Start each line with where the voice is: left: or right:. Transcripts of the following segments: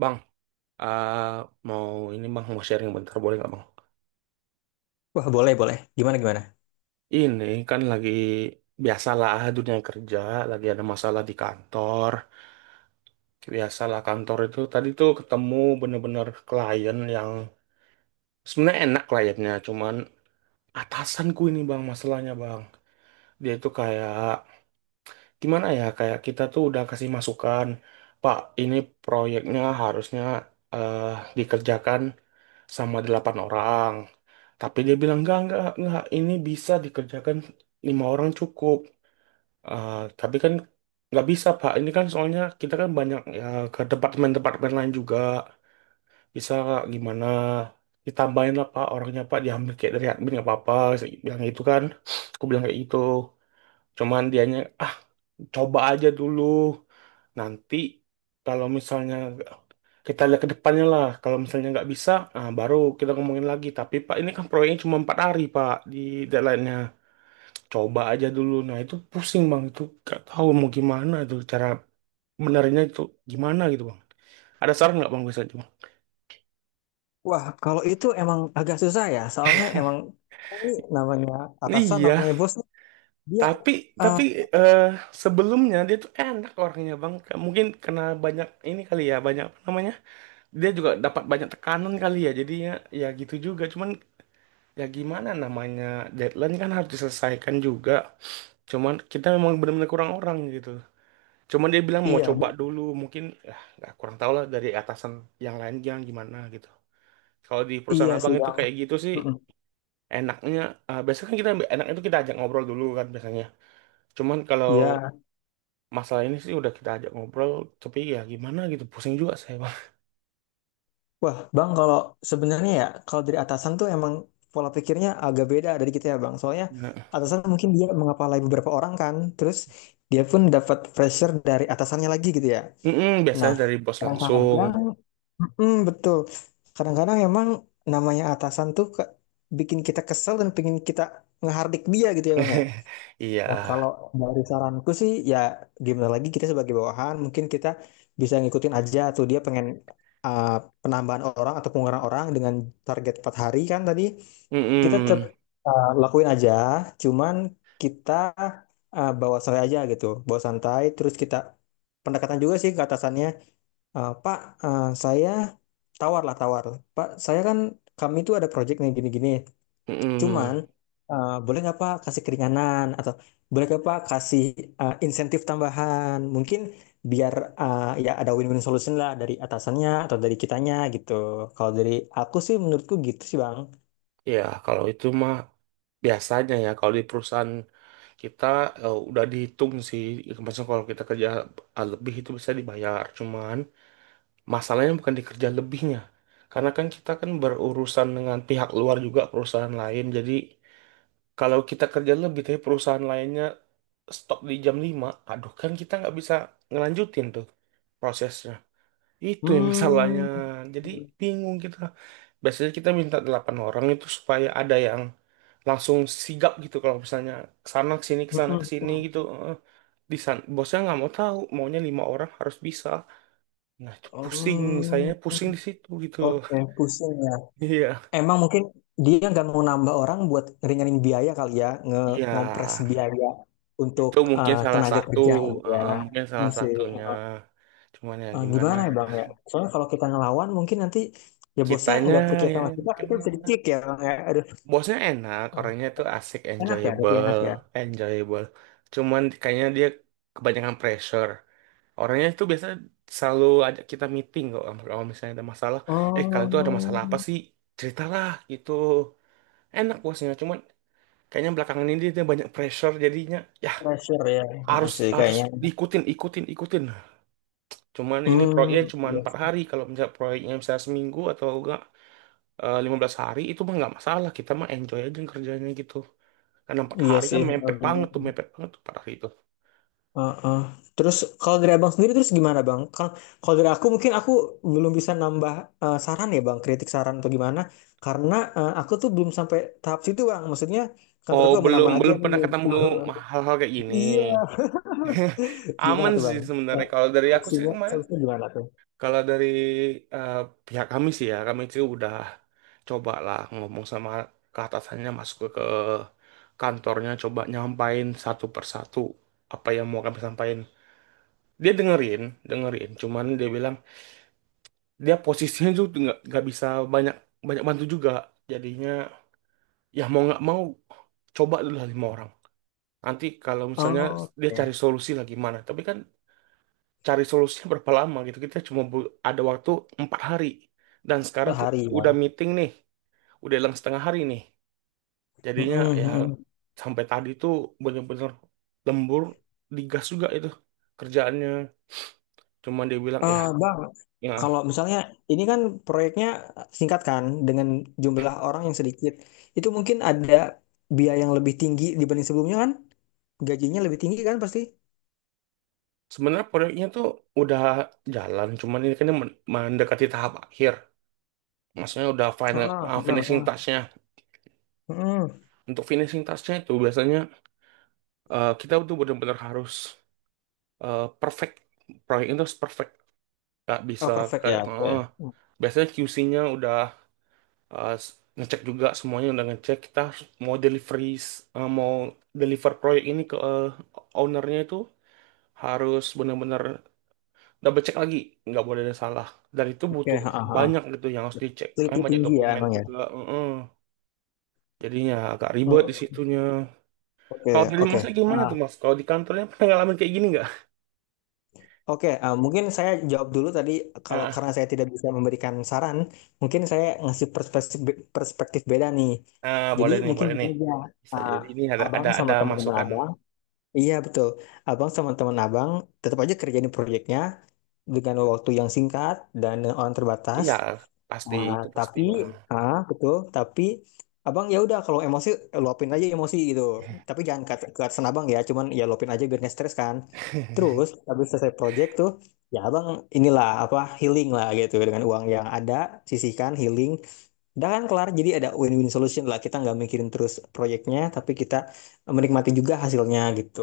right: Bang, eh, mau ini bang mau sharing bentar boleh nggak bang?
left: Wah, boleh, boleh. Gimana, gimana?
right: Ini kan lagi biasalah, dunia kerja, lagi ada masalah di kantor. Biasalah, kantor itu tadi tuh ketemu bener-bener klien yang sebenarnya enak kliennya, cuman atasanku ini bang masalahnya bang. Dia itu kayak gimana ya? Kayak kita tuh udah kasih masukan, Pak, ini proyeknya harusnya eh, dikerjakan sama 8 orang. Tapi dia bilang, enggak, ini bisa dikerjakan 5 orang cukup. Tapi kan nggak bisa, Pak. Ini kan soalnya kita kan banyak ya ke departemen-departemen lain juga. Bisa nggak, gimana? Ditambahin lah, Pak, orangnya, Pak. Diambil kayak dari admin, nggak apa-apa. Saya bilang itu kan. Aku bilang kayak gitu. Cuman dianya, coba aja dulu, nanti kalau misalnya kita lihat ke depannya lah, kalau misalnya nggak bisa, baru kita ngomongin lagi. Tapi, Pak, ini kan proyeknya cuma 4 hari, Pak, di deadline-nya. Coba aja dulu. Nah, itu pusing, Bang. Itu nggak tahu mau gimana, itu cara benarnya itu gimana gitu, Bang. Ada saran nggak, Bang? Bisa aja Bang.
left: Wah, kalau itu emang agak susah ya, soalnya emang ini namanya atasan,
right: Iya.
left: namanya bos, dia,
right: tapi
left: eh,
right: tapi eh, sebelumnya dia tuh enak orangnya, Bang. Mungkin karena banyak ini kali ya, banyak apa namanya, dia juga dapat banyak tekanan kali ya, jadinya ya gitu juga. Cuman ya gimana, namanya deadline kan harus diselesaikan juga, cuman kita memang benar-benar kurang orang gitu. Cuman dia bilang mau
left: iya,
right: coba dulu, mungkin ya nggak kurang tahu lah dari atasan yang lain yang gimana gitu. Kalau di
left: iya
right: perusahaan abang
left: sih
right: itu
left: bang.
right: kayak gitu sih
left: Mm-mm.
right: enaknya. Biasanya kan kita, enak itu kita ajak ngobrol dulu kan biasanya. Cuman kalau
left: Iya.
right: masalah ini sih udah kita ajak ngobrol, tapi ya gimana gitu, pusing juga saya bang.
left: Wah, bang, kalau sebenarnya ya, kalau dari atasan tuh emang pola pikirnya agak beda dari kita ya bang. Soalnya
right: Nah,
left: atasan mungkin dia mengepalai beberapa orang kan, terus dia pun dapat pressure dari atasannya lagi gitu ya.
right: mm-mm,
left: Nah,
right: biasanya dari bos langsung.
left: kadang-kadang, betul. Kadang-kadang emang namanya atasan tuh bikin kita kesel dan pengen kita ngehardik dia gitu ya bang ya.
right: Iya.
left: Nah kalau dari saranku sih ya, gimana lagi kita sebagai bawahan mungkin kita bisa ngikutin aja tuh dia pengen uh, penambahan orang atau pengurangan orang dengan target 4 hari kan tadi, kita tetap
right: Mm-mm.
left: lakuin aja, cuman kita bawa santai aja gitu, bawa santai, terus kita pendekatan juga sih ke atasannya. Pak, saya tawar lah tawar. Pak, saya kan, kami itu ada project nih gini-gini. Cuman
right: Mm-mm.
left: boleh nggak Pak kasih keringanan atau boleh nggak Pak kasih insentif tambahan? Mungkin biar ya ada win-win solution lah dari atasannya atau dari kitanya gitu. Kalau dari aku sih, menurutku gitu sih Bang.
right: Ya, kalau itu mah biasanya ya kalau di perusahaan kita udah dihitung sih. Maksudnya kalau kita kerja lebih itu bisa dibayar, cuman masalahnya bukan di kerja lebihnya, karena kan kita kan berurusan dengan pihak luar juga, perusahaan lain. Jadi kalau kita kerja lebih tapi perusahaan lainnya stop di jam 5, aduh kan kita nggak bisa ngelanjutin tuh prosesnya. Itu yang masalahnya.
left: Hmm.
right: Jadi bingung kita. Biasanya kita minta 8 orang itu supaya ada yang langsung sigap gitu kalau misalnya kesana kesini
left: Mm-mm.
right: gitu. Eh, Di sana bosnya nggak mau tahu, maunya 5 orang harus bisa. Nah, itu pusing, sayanya pusing di
left: Hmm.
right: situ gitu.
left: Oke, pusing ya.
right: Iya.
left: Emang mungkin dia nggak mau nambah orang buat ngeringanin biaya kali ya, nge
right: Iya,
left: ngompres biaya untuk
right: itu mungkin salah
left: tenaga
right: satu,
left: kerja gitu ya.
right: mungkin salah
left: Hmm, sih.
right: satunya. Cuman ya
left: Eh,
right: gimana
left: gimana ya
right: ya.
left: Bang ya? Soalnya kalau kita ngelawan mungkin nanti ya bosnya
right: Kitanya
left: nggak percaya
right: ya
left: sama kita, kita bisa
right: kena.
left: dicik ya Bang ya. Aduh.
right: Bosnya enak,
left: Oh,
right: orangnya tuh asik,
left: enak ya, tapi
right: enjoyable,
left: enak ya.
right: enjoyable. Cuman kayaknya dia kebanyakan pressure. Orangnya itu biasa selalu ajak kita meeting kok. Kalau misalnya ada masalah, kalian tuh ada masalah
left: Oh,
right: apa sih? Ceritalah gitu. Enak bosnya, cuman kayaknya belakangan ini dia banyak pressure, jadinya ya
left: pressure ya. Heeh
right: harus
left: sih
right: harus
left: kayaknya.
right: diikutin, ikutin, ikutin. Cuman ini proyeknya
left: Hmm,
right: cuman
left: iya,
right: 4 hari. Kalau misalnya proyeknya misalnya seminggu atau enggak 15 hari, itu mah nggak masalah, kita mah enjoy aja kerjanya gitu. Karena empat
left: iya
right: hari kan
left: sih.
right: mepet banget tuh, mepet banget tuh 4 hari itu.
left: Heeh. Terus kalau dari abang sendiri, terus gimana bang? Kalau kalau dari aku mungkin aku belum bisa nambah saran ya bang, kritik saran atau gimana? Karena aku tuh belum sampai tahap situ bang. Maksudnya
right: Oh,
left: kantorku
right: belum
left: aman-aman aja
right: belum pernah
left: nih.
right: ketemu hal-hal kayak gini.
left: Iya. Gimana
right: Aman
left: tuh
right: sih
left: bang? Ya,
right: sebenarnya kalau dari aku sih
left: solusinya
right: kemarin.
left: solusinya gimana tuh?
right: Kalau dari eh, pihak kami sih ya, kami sih udah coba lah ngomong sama, ke atasannya, masuk ke, kantornya, coba nyampain satu persatu apa yang mau kami sampaikan. Dia dengerin dengerin, cuman dia bilang dia posisinya juga nggak bisa banyak banyak bantu juga. Jadinya ya mau nggak mau, coba dulu lah 5 orang, nanti kalau misalnya
left: Oh,
right: dia cari
left: oke.
right: solusi lah gimana. Tapi kan cari solusinya berapa lama gitu, kita cuma ada waktu 4 hari, dan
left: Per
right: sekarang
left: hari
right: udah
left: ya.
right: meeting nih, udah hilang setengah hari nih. Jadinya
left: Mm-mm,
right: ya
left: mm-mm.
right: sampai tadi tuh bener-bener lembur, digas juga itu kerjaannya. Cuma dia bilang ya,
left: Ah, bang,
right: ya.
left: kalau misalnya ini kan proyeknya singkat kan dengan jumlah orang yang sedikit, itu mungkin ada biaya yang lebih tinggi dibanding sebelumnya kan? Gajinya lebih tinggi kan pasti?
right: Sebenarnya proyeknya tuh udah jalan, cuman ini kan mendekati tahap akhir. Maksudnya udah final,
left: Heeh, heeh,
right: finishing
left: heeh.
right: touch-nya.
left: Mm.
right: Untuk finishing touch-nya itu biasanya kita tuh benar-benar harus perfect. Proyek itu harus perfect. Gak bisa
left: Oh, perfect
right: kayak,
left: ya.
right: "Ah."
left: Oke.
right: Biasanya QC-nya udah uh, s- ngecek, juga semuanya udah ngecek. Kita harus mau delivery, mau deliver proyek ini ke ownernya, itu harus benar-benar double check lagi, nggak boleh ada salah. Dan itu
left: Oke,
right: butuh
left: heeh, heeh.
right: banyak gitu yang harus dicek, karena
left: Teliti
right: banyak
left: tinggi ya
right: dokumen
left: emang ya.
right: juga, heeh. Jadinya agak ribet di
left: Hmm.
right: situnya.
left: Oke,
right: Kalau dari
left: oke.
right: masnya gimana
left: Ah,
right: tuh mas, kalau di kantornya pernah ngalamin kayak gini nggak?
left: oke, ah, mungkin saya jawab dulu tadi, kalau
right: ah,
left: karena saya tidak bisa memberikan saran, mungkin saya ngasih perspektif perspektif beda nih. Jadi
right: Boleh nih,
left: mungkin
right: boleh
left: gini
right: nih.
left: aja,
right: Bisa
left: ah,
right: jadi ini ada
left: abang
right: ada ada
left: sama teman-teman
right: masukan.
left: abang, iya betul, abang sama teman abang tetap aja kerjain proyeknya, dengan waktu yang singkat dan orang terbatas.
right: Iya, pasti
left: Nah,
right: itu pasti
left: tapi,
right: bang.
left: ah, betul, tapi Abang ya udah kalau emosi luapin aja emosi gitu. Tapi jangan ke atasan Abang ya, cuman ya luapin aja biar nggak stres kan. Terus habis selesai project tuh, ya Abang inilah apa healing lah gitu, dengan uang yang ada sisihkan healing. Udah kan kelar, jadi ada win-win solution lah. Kita nggak mikirin terus proyeknya, tapi kita menikmati juga hasilnya gitu.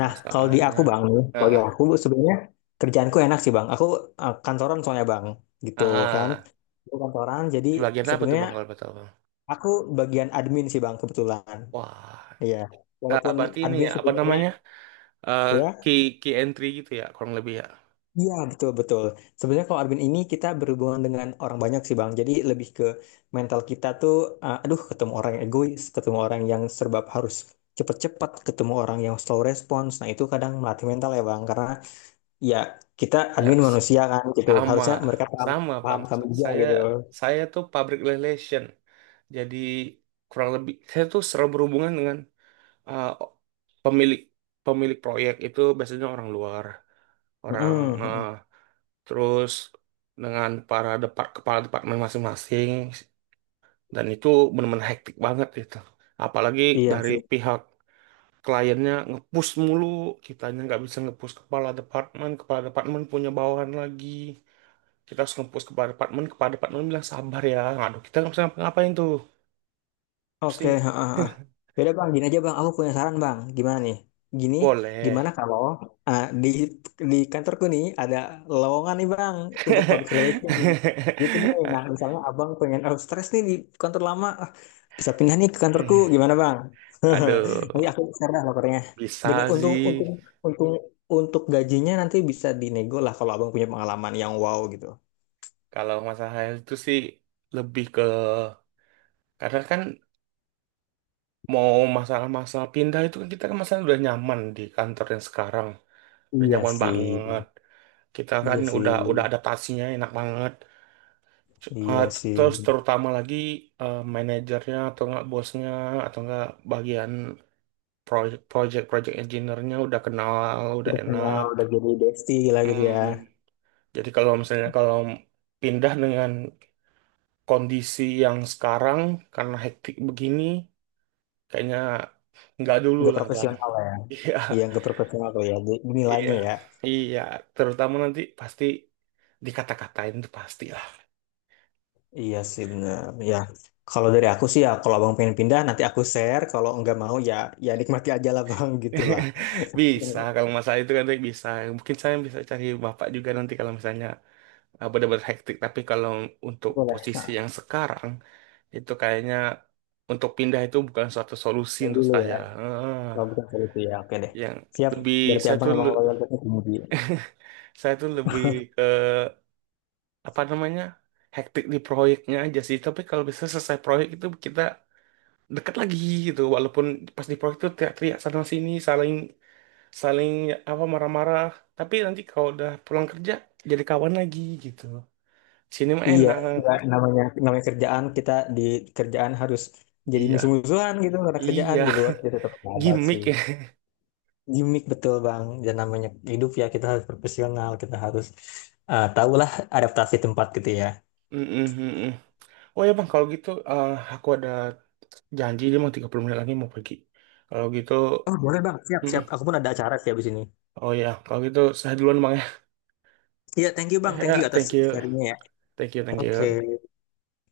left: Nah, kalau di
right: Masalahnya,
left: aku bang, kalau di
right: ah,
left: aku sebenarnya kerjaanku enak sih bang. Aku kantoran soalnya bang, gitu kan.
right: ah, ah.
left: Aku kantoran, jadi
right: di bagian apa tuh
left: sebenarnya
right: bang? Kalau betul bang,
left: aku bagian admin sih bang kebetulan.
right: wah,
left: Iya. Walaupun
right: berarti ini
left: admin
right: ya apa
left: sebenarnya,
right: namanya. Eh
left: ya,
right: key key entry gitu ya kurang lebih ya.
left: iya betul betul. Sebenarnya kalau admin ini kita berhubungan dengan orang banyak sih bang. Jadi lebih ke mental kita tuh, aduh, ketemu orang yang egois, ketemu orang yang serba harus cepat-cepat, ketemu orang yang slow response. Nah itu kadang melatih mental ya bang, karena ya kita admin
right: Yes,
left: manusia kan gitu,
right: sama,
left: harusnya mereka paham,
right: sama Bang.
left: paham kami
right: Sa-
left: juga
right: Saya
left: gitu.
right: saya tuh public relation. Jadi kurang lebih saya tuh selalu berhubungan dengan uh, pemilik, pemilik proyek itu biasanya orang luar, orang
left: Mm-mm,
right: uh,
left: mm-mm.
right: terus dengan para kepala departemen masing-masing, dan itu benar-benar hektik banget gitu. Apalagi
left: Iya
right: dari
left: sih,
right: pihak kliennya ngepush mulu, kitanya nggak bisa ngepush kepala departemen punya bawahan lagi. Kita harus ngepost kepada departemen bilang sabar ya. Aduh, kita nggak bisa ngapain tuh.
left: oke.
right: Pusing.
left: Ha, ha. Yaudah bang, gini aja bang, aku punya saran bang, gimana nih, gini.
right: Boleh.
left: Gimana kalau ah, di di kantorku nih ada lowongan nih bang untuk public relation gitu nih? Nah misalnya abang pengen out stress nih di kantor lama, bisa pindah nih ke kantorku, gimana Bang?
right: Aduh,
left: Nanti aku share dah laporannya. Dengan
right: bisa
left: untung untung
right: sih.
left: untung untuk gajinya nanti bisa dinego lah kalau Abang punya pengalaman yang wow gitu.
right: Kalau masalah itu sih lebih ke, karena kan mau masalah-masalah pindah itu kan, kita kan masalah udah nyaman di kantor yang sekarang. Udah
left: Iya
right: nyaman
left: sih,
right: banget. Kita kan
left: iya sih,
right: udah adaptasinya enak banget. Uh,
left: iya sih.
right: terus terutama lagi manajernya atau enggak bosnya, atau enggak bagian project project engineer-nya udah kenal, udah
left: Udah kenal, udah
right: enak.
left: jadi bestie gila gitu ya.
right: Hmm. Jadi kalau misalnya kalau pindah dengan kondisi yang sekarang, karena hektik begini, kayaknya nggak dulu
left: Nggak
right: lah Bang.
left: profesional lah ya. Iya, nggak profesional tuh ya.
right: Iya,
left: Nilainya ya.
right: iya, iya. Terutama nanti pasti dikata-katain, itu pasti.
left: Iya sih bener. Ya, kalau dari aku sih ya, kalau abang pengen pindah nanti aku share. Kalau nggak mau ya, ya nikmati aja lah bang, gitu lah.
right: Bisa, kalau masalah itu kan Rick, bisa. Mungkin saya bisa cari bapak juga nanti kalau misalnya benar-benar hektik. Tapi kalau untuk
left: Boleh.
right: posisi
left: Nah,
right: yang sekarang, itu kayaknya untuk pindah itu bukan suatu solusi
left: ya
right: untuk
left: dulu
right: saya.
left: ya.
right: Ah,
left: Oh, bukan solusi ya. Oke deh.
right: yang
left: Siap.
right: lebih
left: Berarti
right: saya
left: abang
right: tuh
left: emang
right: le-
left: loyalitasnya tinggi.
right: Saya tuh lebih ke apa namanya, hektik di proyeknya aja sih. Tapi kalau bisa selesai proyek itu kita dekat lagi gitu. Walaupun pas di proyek itu teriak-teriak sana sini, saling saling apa marah-marah, tapi nanti kalau udah pulang kerja jadi kawan lagi gitu, sini mah
left: Iya,
right: enak.
left: nggak, namanya namanya kerjaan kita, di kerjaan harus jadi
right: Iya,
left: musuh-musuhan gitu karena kerjaan
right: iya.
left: di luar kita tetap sahabat
right: Gimmick
left: sih.
right: ya.
left: Gimik betul bang. Dan namanya hidup ya kita harus profesional. Kita harus tahulah adaptasi tempat gitu ya.
right: Mm-mm, mm-mm. Oh ya bang, kalau gitu aku ada janji, dia mau 30 menit lagi mau pergi. Kalau gitu,
left: Oh boleh bang. Siap siap.
right: mm-mm.
left: Aku pun ada acara sih habis ini.
right: Oh ya kalau gitu saya duluan bang ya.
left: Iya, thank you bang. Thank you
right: Ya,
left: atas
right: thank you,
left: sharingnya ya.
right: thank you, thank
left: Oke.
right: you.